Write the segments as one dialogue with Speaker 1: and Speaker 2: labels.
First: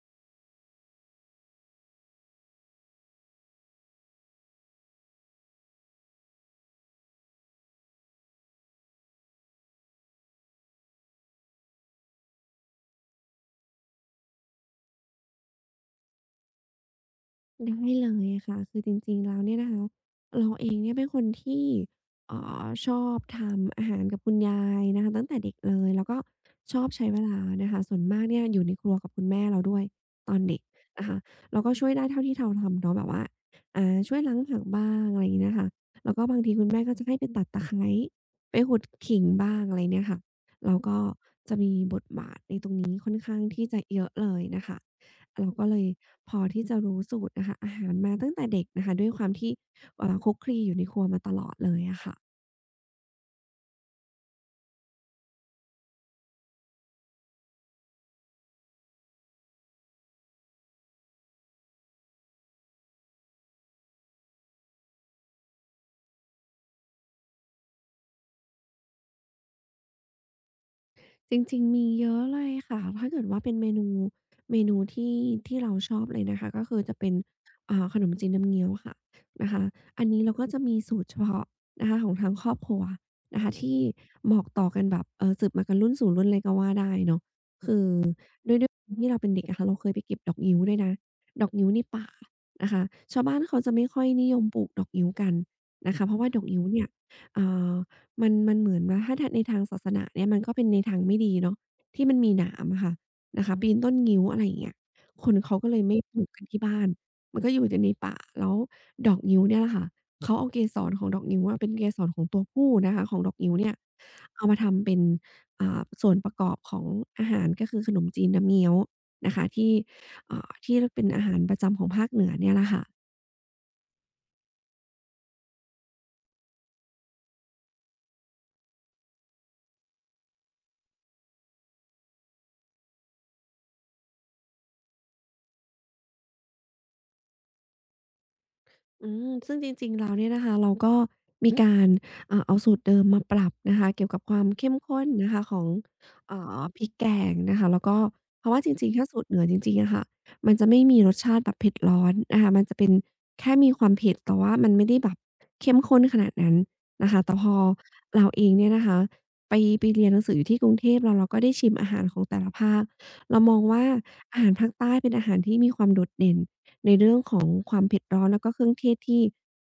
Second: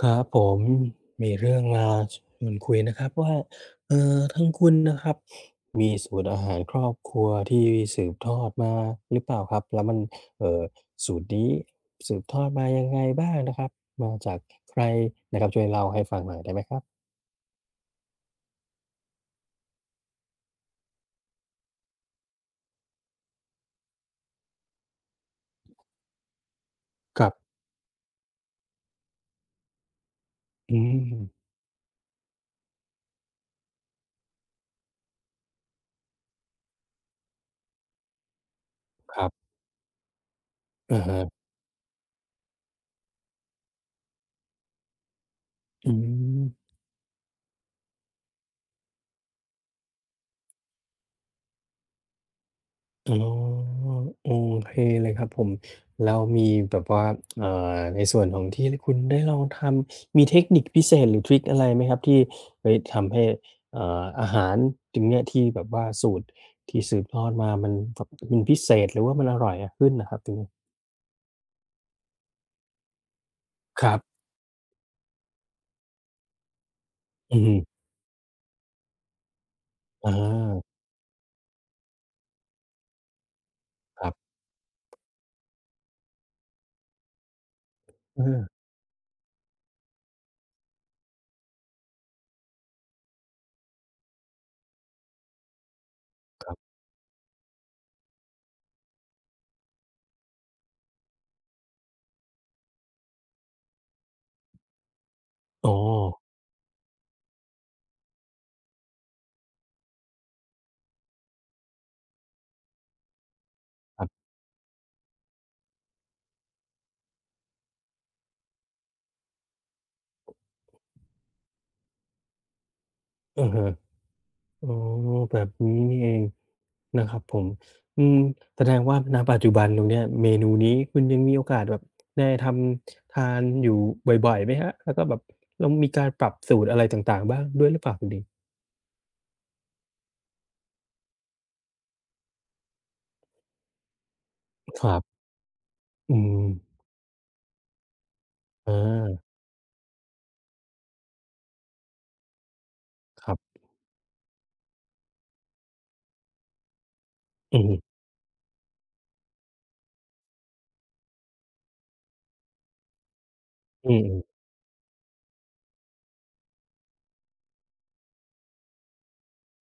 Speaker 1: ครับผมมีเรื่องมาชวนคุยนะครับว่าทางคุณนะครับมีสูตรอาหารครอบครัวที่สืบทอดมาหรือเปล่าครับแล้วมันเออสูตรนี้สืบทอดมายังไงบ้างนะครับมาจากใครนะครับช่วยเล่าให้ฟังหน่อยได้ไหมครับ
Speaker 2: ได้เลยค่ะ คือจริงๆแล้วเนี่ยนะคะเราเองเนี่ยเป็นคนที่เอ่ชอบทำอาหารกับคุณยายนะคะตั้งแต่เด็กเลยแล้วก็ชอบใช้เว
Speaker 1: ครับ
Speaker 2: ลานะคะส่วนมากเนี่ยอยู่ในครัวกับคุณแม่เราด้วยตอนเด็ก
Speaker 1: อื
Speaker 2: นะคะ
Speaker 1: ม
Speaker 2: เราก็ช่วยได้เท่าที่เราทำเนาะแบบว่าช่วยล้างผักบ้างอะไรอย่างงี้นะคะแล้วก็บางทีคุณแม่ก็จะให้ไปตัดตะไคร้ไปขุด
Speaker 1: ค
Speaker 2: ขิง
Speaker 1: รับ
Speaker 2: บ้างอะไรเนี่ยค่ะเ้วก็
Speaker 1: อะฮะ
Speaker 2: จะมีบทบาทในตรงนี้ค่อนข้างที่จะเยอะเลยนะคะ เราก็เลย
Speaker 1: อื
Speaker 2: พอที่
Speaker 1: ม
Speaker 2: จะรู้สูตรนะคะอาหารมาตั้งแต่เด็กนะคะด้วยความที่คลุกคลีอยู่ในครัวมาตลอดเลยอะค่ะ
Speaker 1: อ๋อโอเคเลยครับผมแล้วมีแบบว่าในส่วนของที่คุณได้ลองทำมีเทคนิคพิเศษหรือทริกอะไรไหมครับที่เฮ้ยทำให้อาหารตรงเนี้ยที่แบบว่าสูตรที่สืบทอดมามันแบบมันพิเศษหรือว่ามันอร่อยอะขึ้นน่ะครับตรงนี้
Speaker 2: จริงๆมีเยอะเลยค่ะถ้าเกิดว่าเป็นเม
Speaker 1: ค
Speaker 2: นู
Speaker 1: รับ
Speaker 2: เมนูที่เราชอบเลยนะคะก็คือจะเป็น
Speaker 1: อือฮึ
Speaker 2: ขนมจีนน้ำเงี้ยวค่ะนะคะอัน
Speaker 1: อา
Speaker 2: นี้เราก็จะมีสูตรเฉพาะนะคะของทางครอบครัวนะคะที่
Speaker 1: ครับ
Speaker 2: บอกต่อกันแบบสืบมากันรุ่นสู่รุ่นเลยก็ว่าได้เนาะคือ
Speaker 1: เออ
Speaker 2: ด้วยความที่เราเป็นเด็กอะค่ะเราเคยไปเก็บดอกงิ้วด้วยนะดอกงิ้วในป่านะคะชาวบ้านเขาจะไม่ค่อยนิยมปลูกดอกงิ้วกันนะคะเพราะว่าดอ
Speaker 1: ค
Speaker 2: ก
Speaker 1: รั
Speaker 2: งิ้ว
Speaker 1: บ
Speaker 2: เนี่ยอ่า มันเหมือนว่าถ้าในทางศาสนาเนี่ยมันก็เป็นในทางไม่ดีเนาะที่มันมีหนามอะค่ะนะคะปีนต้นงิ้วอะไรอย่างเงี้ยคนเขาก็
Speaker 1: อ๋อ
Speaker 2: เลยไม่ปลูกกันที่บ้านมันก็อยู่กันในป่าแล้วดอกงิ้วเนี่ยแหละค่ะเขาเอาเกสรของดอกงิ้วอะเป็นเกสรของตัวผู้นะคะของดอกงิ้วเนี่ย
Speaker 1: ครับ
Speaker 2: เอามาทำเป็นส่วนประกอบของอาหารก็คือขนมจีนน้ำเงี้ยวนะคะที่ที่รเป็นอาหารประจำของภาคเหนือเนี่ยแหละค่ะ
Speaker 1: อือฮึ อ๋อแบบนี้นี่เองนะครับผมอืมแสดงว่าณปัจจุบันตรงเนี้ยเมนูนี้คุณยังมีโอกาสแบบได้ทำทานอยู่บ่อยๆไหมครับแล้วก็แบบเรามีการปรับสูตรอะไรต่างๆบ้างด้วยหรือเปล่าตรงนี้
Speaker 2: อืมซึ่งจริงๆแล้วเนี่ยนะคะเราก็มีการเอาสูตรเดิมมาปรับนะคะเกี่ยวกับความเข้ม
Speaker 1: ครั
Speaker 2: ข้น
Speaker 1: บ
Speaker 2: นะคะของ
Speaker 1: อืม
Speaker 2: พริกแกงนะคะแล้วก็เพราะว่าจ
Speaker 1: อ
Speaker 2: ริงๆถ้าสูตร
Speaker 1: า
Speaker 2: เหนือจริงๆอะค่ะมันจะไม่มีรสชาติแบบเผ็ดร้อนนะคะมันจะเป็น
Speaker 1: ครั
Speaker 2: แค่
Speaker 1: บ
Speaker 2: มีความเผ็ดแต่ว่ามันไม่ได้แบบเข้มข้นขนาดนั้นนะคะแต่พอ
Speaker 1: อือฮึ
Speaker 2: เราเองเนี่ยนะคะไปไปเรียนหนังสืออยู่ที่กรุงเทพแล้วเราก็ได้ชิมอาหารของแต่ละภาคเรามองว่า
Speaker 1: อืม
Speaker 2: อาหารภาคใต้เป็นอาหารที่มีความโดดเด่น ในเรื่องของความเผ็ดร้อนแล้วก็เครื่องเทศที่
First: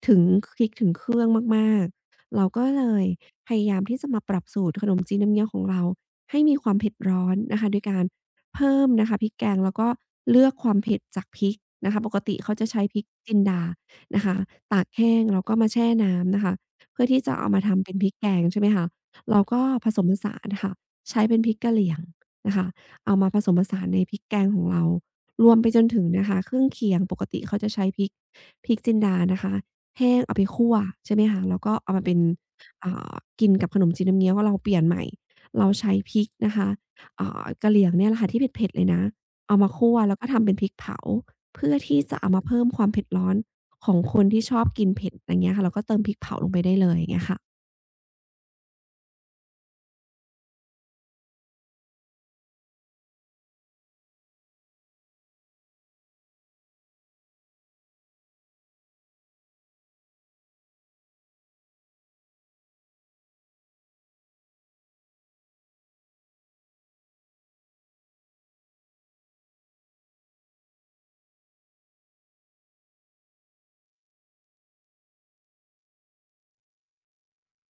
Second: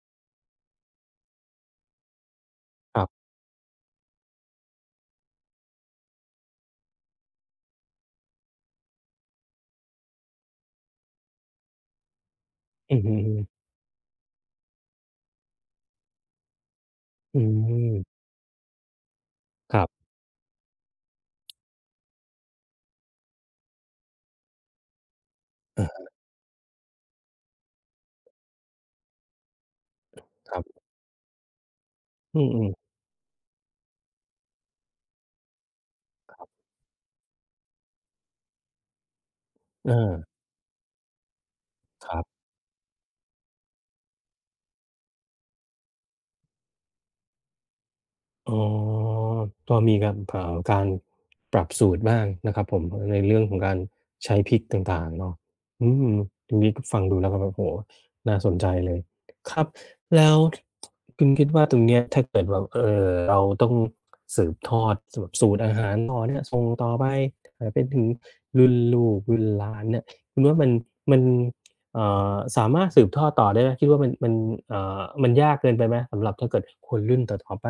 Speaker 2: ถึงพริกถึงเครื่องมากๆเราก็เล
Speaker 1: ๆครั
Speaker 2: ย
Speaker 1: บ
Speaker 2: พยายามที่จะมาปรับสูตรขนมจีนน้ำเงี้ยวของเราให้มีความเผ็ดร้อนนะคะโดยการเพิ่มนะคะพริกแกงแล้วก็เลือกความเผ็ดจากพริกนะคะปกติเขาจะใช้พ
Speaker 1: อือ
Speaker 2: ริก
Speaker 1: ฮึ
Speaker 2: จินดา
Speaker 1: ๆ
Speaker 2: นะคะตากแห้งแล้วก็มาแช่น้ำนะคะเพื่อที่จะ
Speaker 1: อื
Speaker 2: เอามาทำเป็นพริก
Speaker 1: ม
Speaker 2: แกงใช่ไหมคะเราก็
Speaker 1: ครั
Speaker 2: ผส
Speaker 1: บ
Speaker 2: มผสานค่ะใช้เป็นพริกกะเหรี่ยงนะคะเอามาผสมผสานในพริกแกงของเรา รวมไปจนถึงนะคะเครื่องเคียงปกติเขาจะใช้พริกจินดานะคะแห้งเอาไปคั่ว
Speaker 1: ๆ
Speaker 2: ใช่ไหมคะแล้วก็เอามาเป็น
Speaker 1: อืม
Speaker 2: อ่
Speaker 1: ๆ
Speaker 2: ากินกับขนมจีนน้ำเงี้ยวเราเปลี่ยนใหม่เราใช้พริกนะคะกะเหรี่ยงเนี่ยแหละค่ะที่เผ็ดๆเลยนะเอามาคั่วแล้วก็
Speaker 1: อา
Speaker 2: ทำเป็นพริกเผาเพื่อที่
Speaker 1: ค
Speaker 2: จะ
Speaker 1: รั
Speaker 2: เอา
Speaker 1: บ
Speaker 2: มาเพิ่มความเผ็ดร้อนของคนที่ชอบกินเผ็ดอย่างเงี้ยค่ะเราก็เติมพริกเผาลงไปได้เลยอย่างเงี้ยค่ะ
Speaker 1: อ๋อก็มีการการปรับสูตรบ้างนะครับผมในเรื่องของการใช้พริกต่างๆเนาะอืมตรงนี้ก็ฟังดูแล้วก็แบบโอ้โฮน่าสนใจเลยครับ แล้วคุณคิดว่าตรงเนี้ยถ้าเกิดแบบเราต้องสืบทอดสูตรอาหารต่อเนี่ยส่งต่อไปไปถึงรุ่นลูกรุ่นหลานเนี่ยคุณว่ามันมันเอ่สามารถสืบทอดต่อได้ไหมคิดว่ามันมันยากเกินไปไหมสำหรับถ้าเกิดคนรุ่นต่อๆไป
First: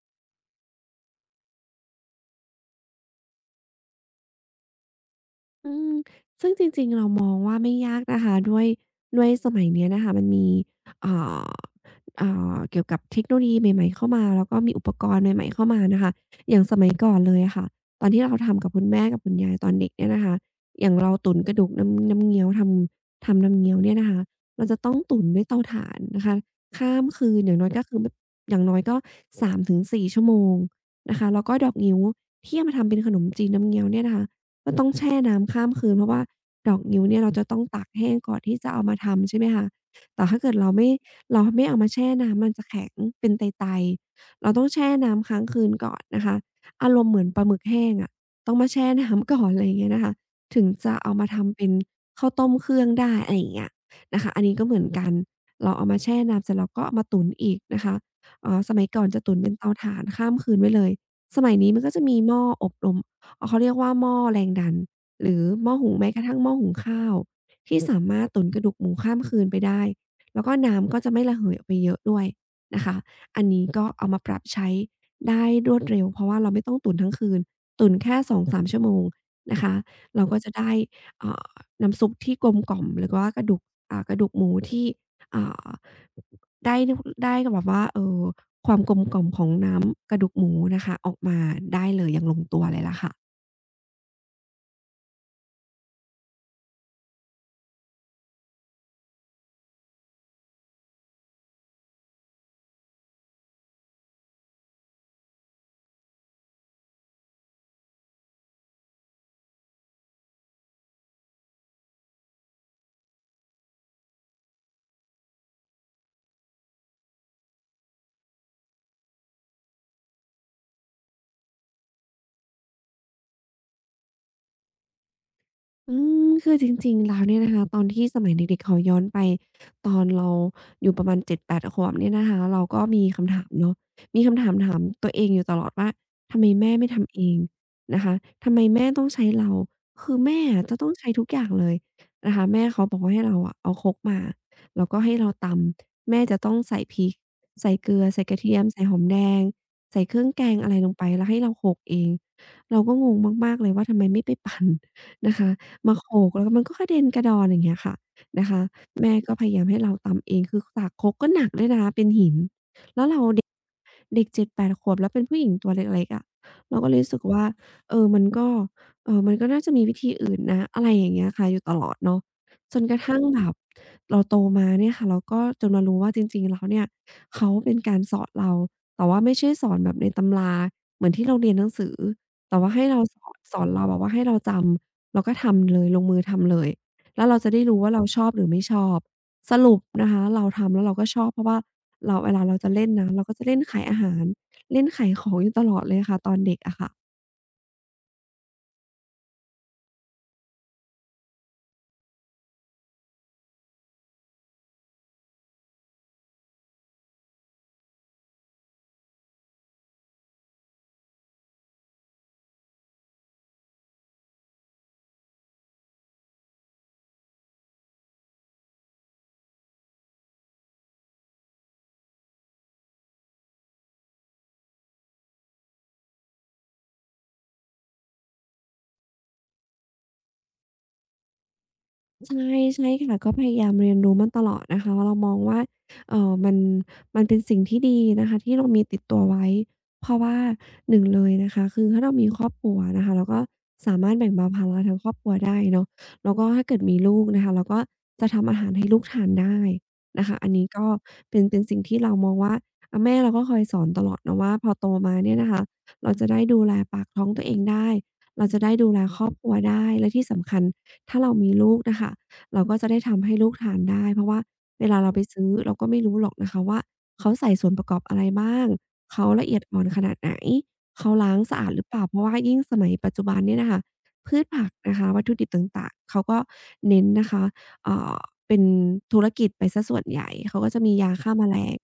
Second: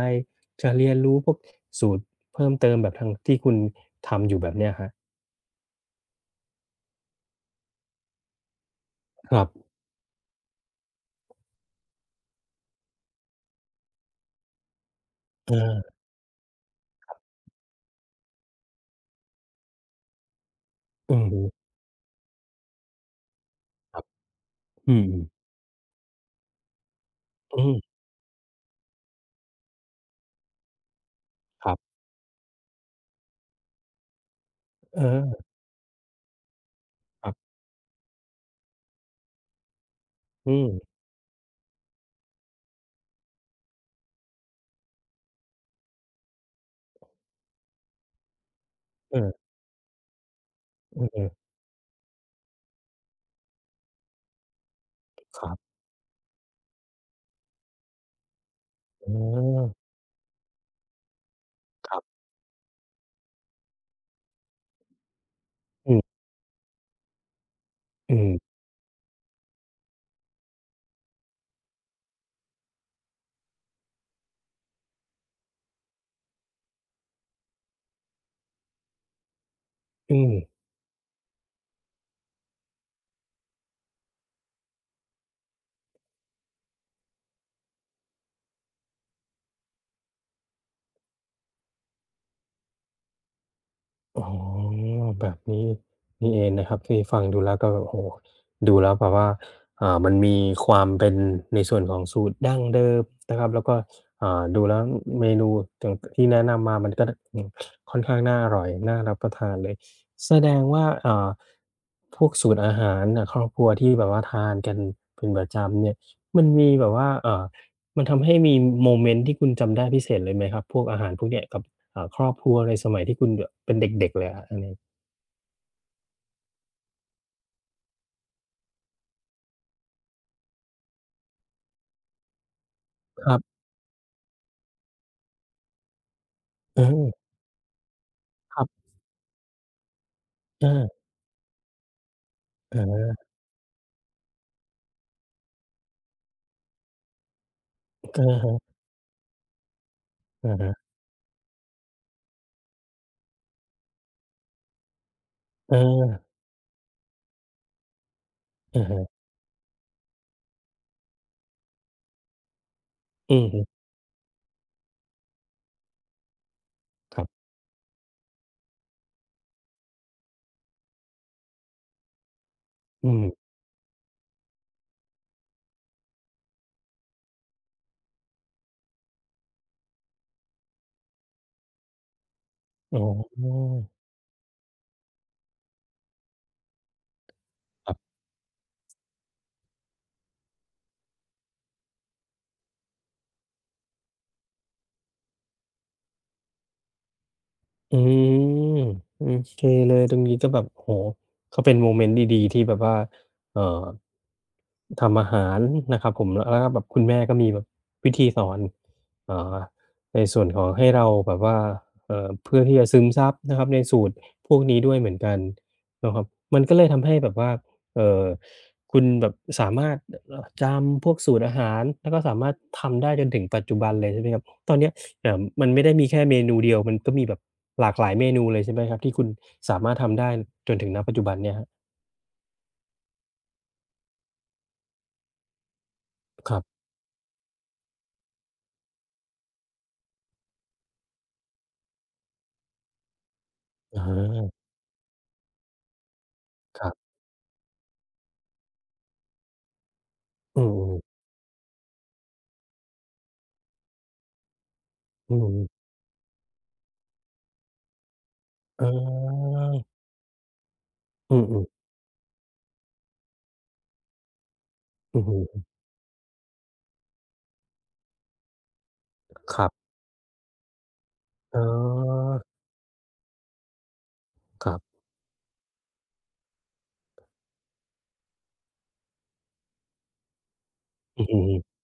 Speaker 1: จะเรียนรู้พวกสูตรเพิ่มเติมแบบทางที่คุณทำอยู่แบบเนี้ยครับ
Speaker 2: อืมซึ่งจริงๆเรามองว่าไม่ยากนะคะด้วย
Speaker 1: ครั
Speaker 2: สมั
Speaker 1: บ
Speaker 2: ยเนี้ยนะคะมันมีอ่าอ่เกี่ยวกับเทคโนโลยีใหม่ๆเข้ามาแล้วก็มีอุปกรณ์ใหม่ๆเข้ามา
Speaker 1: เออ
Speaker 2: นะคะอย่างสมัยก่อนเลยอะค่ะตอนที่เราทำกับคุณแม่กับคุณยายตอนเด็กเนี่ยนะคะอย่างเรา
Speaker 1: อือ
Speaker 2: ตุ๋น
Speaker 1: ฮึ
Speaker 2: กระดูกน้ำเงี้ยวทำน้ำเงี้ยวเนี่
Speaker 1: ค
Speaker 2: ย
Speaker 1: รับ
Speaker 2: นะคะเราจะต้อ
Speaker 1: อื
Speaker 2: ง
Speaker 1: ม
Speaker 2: ตุ๋นด้วยเตาถ่านนะคะข้ามคืนอ
Speaker 1: ๆ
Speaker 2: ย่าง
Speaker 1: อื
Speaker 2: น้อย
Speaker 1: ม
Speaker 2: ก็คือมอย่างน้อยก็3 ถึง 4 ชั่วโมงนะคะแล้วก็
Speaker 1: ค
Speaker 2: ดอ
Speaker 1: รั
Speaker 2: ก
Speaker 1: บ
Speaker 2: งิ้วที่เอามาทำเป็นขนมจีนน้ำเงี้ยวเนี่ยนะคะ ก็ต้อง
Speaker 1: เอ
Speaker 2: แช่
Speaker 1: อ
Speaker 2: น้ำข้ามคืนเพราะว่าดอกงิ้วเนี่ย
Speaker 1: ค
Speaker 2: เรา
Speaker 1: รั
Speaker 2: จะ
Speaker 1: บ
Speaker 2: ต้องตากแห้งก่อนที่จะเอามาทำใช่ไหมคะแต่ถ้าเกิด
Speaker 1: อืม
Speaker 2: เราไม่เอามาแช่น้ำมันจะแข็งเป็นไตๆเราต้องแช่น้ำค้างคืนก่อนนะคะอารมณ์เหมือนปลาหมึกแห้งอะต้องมาแช่
Speaker 1: เอ
Speaker 2: น้ำก่อ
Speaker 1: อ
Speaker 2: นอะไรอย่างเงี้ยนะคะถึงจะ
Speaker 1: อื
Speaker 2: เอา
Speaker 1: อ
Speaker 2: มาทำเป็นข้าวต้มเครื่องได้อะไรอย่างเงี้ยนะคะอันนี้ก็เหมือนกัน
Speaker 1: ๆครับ
Speaker 2: เราเอามาแช่น้ำเสร็จเราก็เอามาตุ๋นอีกนะคะสมัยก่อน
Speaker 1: อ๋อ
Speaker 2: จะตุ๋นเป็นเตาถ่านข้ามคืนไว้เลยสมัยนี้มัน
Speaker 1: ค
Speaker 2: ก็
Speaker 1: รั
Speaker 2: จะ
Speaker 1: บ
Speaker 2: มีหม้ออบลม เขาเรียกว่าหม้อแรงดันหรือหม้อหุ
Speaker 1: อื
Speaker 2: งแม้
Speaker 1: ม
Speaker 2: กระทั่งหม้อหุงข้าวที่สา
Speaker 1: อื
Speaker 2: มารถตุ๋น
Speaker 1: ม
Speaker 2: กระดูกหมูข้ามคืนไปได้แล้วก็น้ำก็จะไม่ระเหยออกไปเยอะด้วยนะคะอันนี้ก็เอามาปรับใช้ได้รวดเร็วเพราะว่าเราไม่ต้องตุ๋นทั้งคืนตุ๋นแค่สองสามชั่วโมงนะคะ
Speaker 1: อื
Speaker 2: เรา
Speaker 1: ม
Speaker 2: ก็จะได้อ่าน้ำซุปที่กลมกล่อมหรือว่ากระดูกกระดูกหมูที่อ่าได้นได้แบบว่าความกลมกล่อมของน้ำกระดูกหมูนะคะออกมาได้เลยอย่างลงตัวเลยล่ะค่ะ
Speaker 1: อ๋อแบบนี้นี่เองนะครับที่ฟังดูแล้วก็โอ้โฮดูแล้วแบบว่าอ่ามันมีความเป็นในส่วนของสูตรดั้งเดิมนะครับแล้วก็อ่าดูแล้วเมนูต่างที่แนะนำมามันก็อืมค่อนข้างน่าอร่อยน่ารับประทานเลยแสดงว่าอ่าพวกสูตรอาหารน่ะครอบครัวที่แบบว่าทานกันเป็นประจำเนี่ยมันมีแบบว่ามันทำให้มีโมเมนต์ที่คุณจำได้พิเศษเลยไหมครับพวกอาหารพวกเนี้ยกับ อ่าครอบครัวในสมัยที่คุณแบบเป็นเด็กๆเลยอะอันนี้
Speaker 2: อืมคือจริงๆแล้วเนี่ยนะคะตอนที่สมัยเด็กๆขอย้อนไปตอนเราอยู่ประมาณ7-8ขวบเนี่ยนะคะเราก็มี
Speaker 1: ค
Speaker 2: คำ
Speaker 1: รั
Speaker 2: ถาม
Speaker 1: บ
Speaker 2: เนาะมีคำถามถามตัวเองอยู่ตลอดว่าทำไมแม่
Speaker 1: เอ
Speaker 2: ไม่
Speaker 1: อ
Speaker 2: ทำเองนะคะทำ
Speaker 1: ค
Speaker 2: ไม
Speaker 1: รั
Speaker 2: แม่
Speaker 1: บ
Speaker 2: ต้องใช้เราคือแม่อะจะ
Speaker 1: อา
Speaker 2: ต้องใช้ทุกอย่างเลยนะคะแม่
Speaker 1: อะ
Speaker 2: เขาบ
Speaker 1: ฮ
Speaker 2: อกว่า
Speaker 1: ะ
Speaker 2: ให้เราอะเอาครกมาแล้วก็ให้เราตำแม่จะต้องใส่พริกใส่เกลือใส่ก
Speaker 1: อะ
Speaker 2: ระเทียม
Speaker 1: ฮะ
Speaker 2: ใส่หอมแดงใส่เครื่องแก
Speaker 1: อะ
Speaker 2: งอะ
Speaker 1: ฮะ
Speaker 2: ไรลงไปแล้วให้เราโขลกเองเราก็งงมากๆเลยว่าทำไมไม่ไปปั่นนะคะ
Speaker 1: เอ
Speaker 2: มา
Speaker 1: อ
Speaker 2: โขกแล้วก็มันก็กระเด็นกระดอนอย่างเงี้ยค่ะนะคะ
Speaker 1: อะฮะ
Speaker 2: แม่ก็พยายามให้เราตำเองคือสากครกก็หนักด้วยนะคะเป็นหินแล้วเรา
Speaker 1: อื
Speaker 2: เด็
Speaker 1: อ
Speaker 2: ก
Speaker 1: ฮึ
Speaker 2: เด็กเจ็ดแปดขวบแล้วเป็นผู้หญิงตัวเล็กๆอะเราก็เลยรู้
Speaker 1: ค
Speaker 2: สึก
Speaker 1: รั
Speaker 2: ว่า
Speaker 1: บ
Speaker 2: เออมันก็น่าจะมีวิธีอื่นนะอะไรอย่างเงี้ยค่ะอยู่ตลอดเนาะจนกระ
Speaker 1: อื
Speaker 2: ทั่ง
Speaker 1: ม
Speaker 2: แบบเราโตมาเนี่ยค่ะเราก็จนมารู้ว่าจริงๆแล้วเนี่ยเขาเป็นการสอนเราแต่ว่าไม่ใช่สอนแบบในตำราเหมือนที่เราเรียนหนังสือแต่ว่าให้
Speaker 1: อ๋อ
Speaker 2: เราสอนเราแบบว่าให้เราจำ เราก็ทำเลยลงมือทำเลยแล้วเราจะได้รู้ว่าเราชอบหรือไม่ชอบสรุปนะคะเราทำแล้วเราก็ชอบเพราะว่าเราเวลาเราจะเล่นนะเราก็จะเล่นขายอาหารเล่นขายของอยู่ตลอดเลยค่ะตอนเด็กอะค่ะ
Speaker 1: อืมโอเคเลยตรงนี้ก็แบบโอ้โฮก็เป็นโมเมนต์ดีๆที่แบบว่าเอ่อทำอาหารนะครับผมแล้วก็แบบคุณแม่ก็มีแบบวิธีสอนเอ่อในส่วนของให้เราแบบว่าเพื่อที่จะซึมซับนะครับในสูตรพวกนี้ด้วยเหมือนกันนะครับมันก็เลยทำให้แบบว่าเอ่อคุณแบบสามารถจำพวกสูตรอาหารแล้วก็สามารถทำได้จนถึงปัจจุบันเลยใช่ไหมครับตอนเนี้ย เอ่ามันไม่ได้มีแค่เมนูเดียวมันก็มีแบบหลากหลายเมนูเลยใช่ไหมครับที่คุณสามารถทำได้จนถึงณปัจจุบันเนี่ยครับ
Speaker 2: ใช่ใช่ค่ะก็พยายามเรียนรู้มาตลอดนะคะเรามองว่า
Speaker 1: ค
Speaker 2: มัน
Speaker 1: รับ
Speaker 2: เป็นสิ่งที่ดีนะคะที่เรามีติดตัวไว้เพราะว่า1เลยนะคะคือถ้าเรามีครอบครัวนะคะเราก็สา
Speaker 1: อ
Speaker 2: มารถแบ่งเบา
Speaker 1: า
Speaker 2: ภาระทางครอบครัวได้เนาะแล้วก็ถ้าเกิ
Speaker 1: ค
Speaker 2: ด
Speaker 1: รั
Speaker 2: มี
Speaker 1: บ
Speaker 2: ลูกนะคะเราก็จะทำอาหารให้ลูกทานได้นะคะอัน
Speaker 1: อื
Speaker 2: นี้ก็
Speaker 1: อๆ
Speaker 2: เป็นสิ่งที่เรามองว่าอาแม่เราก็คอยสอนตลอดเนาะว่าพอโตมา
Speaker 1: อื
Speaker 2: เนี่ยนะคะ
Speaker 1: มๆ
Speaker 2: เราจะได้ดูแลปากท้องตัวเองได้เราจะได้ดู
Speaker 1: อา
Speaker 2: แลครอบครัวได้และที่สำคัญ ถ้าเรา
Speaker 1: อื
Speaker 2: มี
Speaker 1: อ
Speaker 2: ลู
Speaker 1: ๆ
Speaker 2: กนะคะเราก็จะได้ทำให้ลูกทานได้เพราะว่าเวลาเรา
Speaker 1: อื
Speaker 2: ไป
Speaker 1: อฮึ
Speaker 2: ซื้อเราก็ไม่รู้หรอกนะคะว่าเขาใส่ส่วนประกอบอะไรบ้างเขาละ
Speaker 1: ค
Speaker 2: เอียด
Speaker 1: รั
Speaker 2: อ่อ
Speaker 1: บ
Speaker 2: นขนาดไหนเขาล้างสะ
Speaker 1: อ๋
Speaker 2: อาดหรือเปล่าเพราะ
Speaker 1: อ
Speaker 2: ว่ายิ่งสมัยปัจจุบันเนี่ยน่ะค่ะพืช
Speaker 1: ค
Speaker 2: ผัก
Speaker 1: รับ
Speaker 2: นะคะวัตถุดิบต่างๆเขาก็เน้นนะคะเอ่อเป็นธุรกิจไปเสียส่วนใหญ่เขาก็จะมียา
Speaker 1: อือ
Speaker 2: ฆ่า
Speaker 1: ฮึ
Speaker 2: แมลง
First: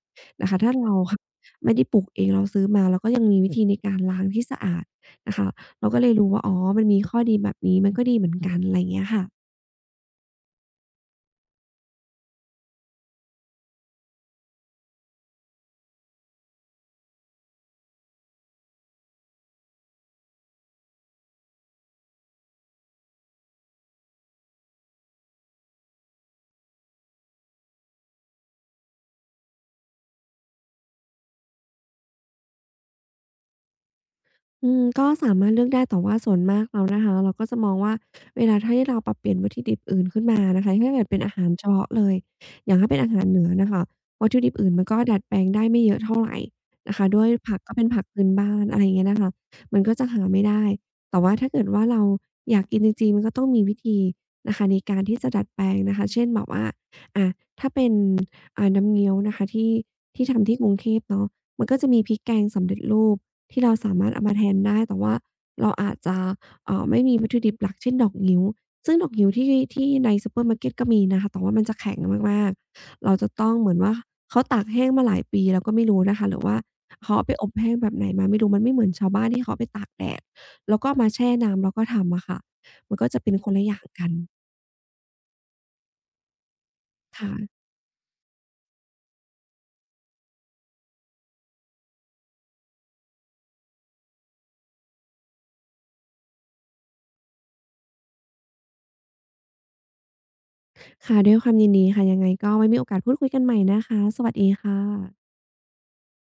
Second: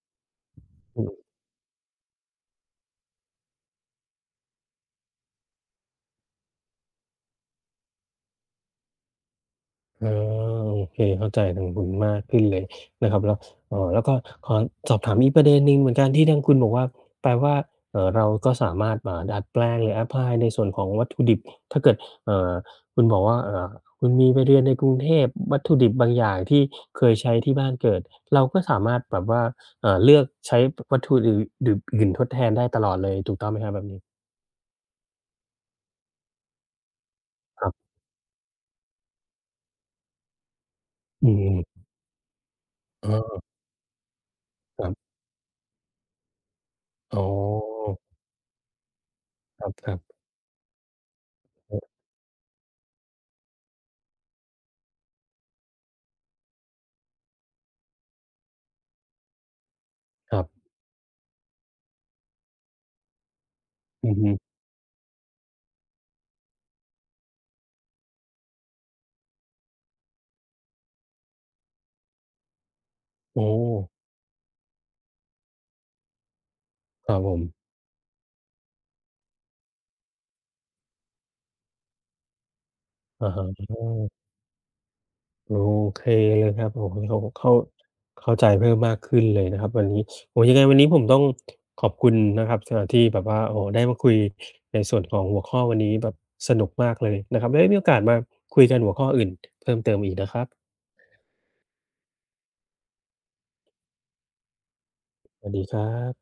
Speaker 2: นะคะถ้าเราค่ะไม่ได้ปลูกเองเราซื้อมาเราก็ยังมีวิธีในการล้างที่สะอาดนะคะ เราก็เลยรู้ว่าอ๋อมันมีข้อดีแบบนี้ มันก็ดีเหมือนกันอะไรอย่างเงี้ยค่ะ
Speaker 1: อาโอเคเข้าใจทางคุณมากขึ้นเลยนะครับแล้วแล้วก็ขอสอบถามอีกประเด็นหนึ่งเหมือนกันที่ทางคุณบอกว่าแปลว่าเราก็สามารถอ่าดัดแปลงหรือแอปพลายในส่วนของวัตถุดิบถ้าเกิดเอ่อคุณบอกว่าคุณมีไปเรียนในกรุงเทพวัตถุดิบบางอย่างที่เคยใช้ที่บ้านเกิดเราก็สามารถแบบว่าเลือกใช้วัตถุดิบอื่นทดแทนได้ตลอดเลยถูกต้องไหมครับแบบนี้
Speaker 2: อืมก็สามารถเลือกได้แต่ว่าส่วนมากแล้วนะคะเราก็จะ
Speaker 1: ค
Speaker 2: ม
Speaker 1: รั
Speaker 2: อง
Speaker 1: บ
Speaker 2: ว่าเวลาถ้าที่เราปรับเปลี่ยนวัตถุดิบอื่นขึ้นมานะคะถ้าเกิดเป็น
Speaker 1: อื
Speaker 2: อาหาร
Speaker 1: ม
Speaker 2: เฉ
Speaker 1: ๆ
Speaker 2: พาะเลยอย่างถ้าเป็น
Speaker 1: อ
Speaker 2: อาหารเหนือ
Speaker 1: อ
Speaker 2: น่ะค่ะวัตถุดิบอื่น
Speaker 1: ค
Speaker 2: มัน
Speaker 1: รั
Speaker 2: ก็
Speaker 1: บ
Speaker 2: ดัดแปลงได้ไม่เยอะเท่าไรนะคะ
Speaker 1: อ๋
Speaker 2: ด้
Speaker 1: อ
Speaker 2: วยผักก็เป็นผักพื้นบ้านอะไรอย่างเงี้ยนะคะ
Speaker 1: ครับ
Speaker 2: มัน
Speaker 1: ๆค
Speaker 2: ก็
Speaker 1: รั
Speaker 2: จะ
Speaker 1: บ
Speaker 2: หาไม่ได้แต่ว่าถ้าเกิดว่าเราอยากกินจริงๆมันก็ต้องมีวิธีนะคะในการที่จะดัดแปลงนะคะเช่นแบบว่าอาถ้าเป็นน้ำเงี้ยวนะคะที่
Speaker 1: ครั
Speaker 2: ทำที่
Speaker 1: บ
Speaker 2: กรุงเทพเนาะมันก็จะมีพริกแกงสำเร็จรูป ที่เราสามาร
Speaker 1: อื
Speaker 2: ถ
Speaker 1: อ
Speaker 2: เอา
Speaker 1: ฮึ
Speaker 2: มาแทนได้แต่ว่าเราอาจจะไม่มีวัตถุดิบหลักเช่นดอกงิ้วซึ่งดอกงิ้วที่ในซูเปอร์มาร์เกตก็มีนะคะ แต่ว่ามันจะแข็งมากๆ เราจะ
Speaker 1: โอ้
Speaker 2: ต้องเหมือนว่าเขาตากแห้งมาหลายปีเราก็ไม่รู้นะคะหรือว่า
Speaker 1: ค
Speaker 2: เขา
Speaker 1: รับ
Speaker 2: เอา
Speaker 1: ผ
Speaker 2: ไป
Speaker 1: ม
Speaker 2: อบแห้งแบบไหนมาไม่รู้มันไม่เหมือนชาวบ้านที่เขาเอาไปตากแดดแล้วก็มาแช่น้ำแล้วก็ทำอะค่ะ มันก็จะ
Speaker 1: อะ
Speaker 2: เป็น
Speaker 1: ฮะ
Speaker 2: คนละอ
Speaker 1: อื
Speaker 2: ย่างกัน
Speaker 1: มโอเคเลยครับโอ้โฮเข้า
Speaker 2: ค่ะ
Speaker 1: เข้าเข้าใจเพิ่มมากขึ้นเลยนะครับวันนี้โอ้โฮยังไงวันนี้ผมต้องขอบคุณนะครับสำหรับที่แบบว่าโอ้โฮได้มาคุยในส่วนของหัวข้อวันนี้แบบสนุกมากเลยนะครับไว้มีโอกาสมาคุยกันหัวข้ออื่นเพิ่มเติมอีกนะครับ
Speaker 2: ค่ะด้วยความยินดีค่ะยังไงก็ไว้มีโอกาสพูดคุยกันใหม่นะคะสวัสดีค่ะ
Speaker 1: สวัสดีครับ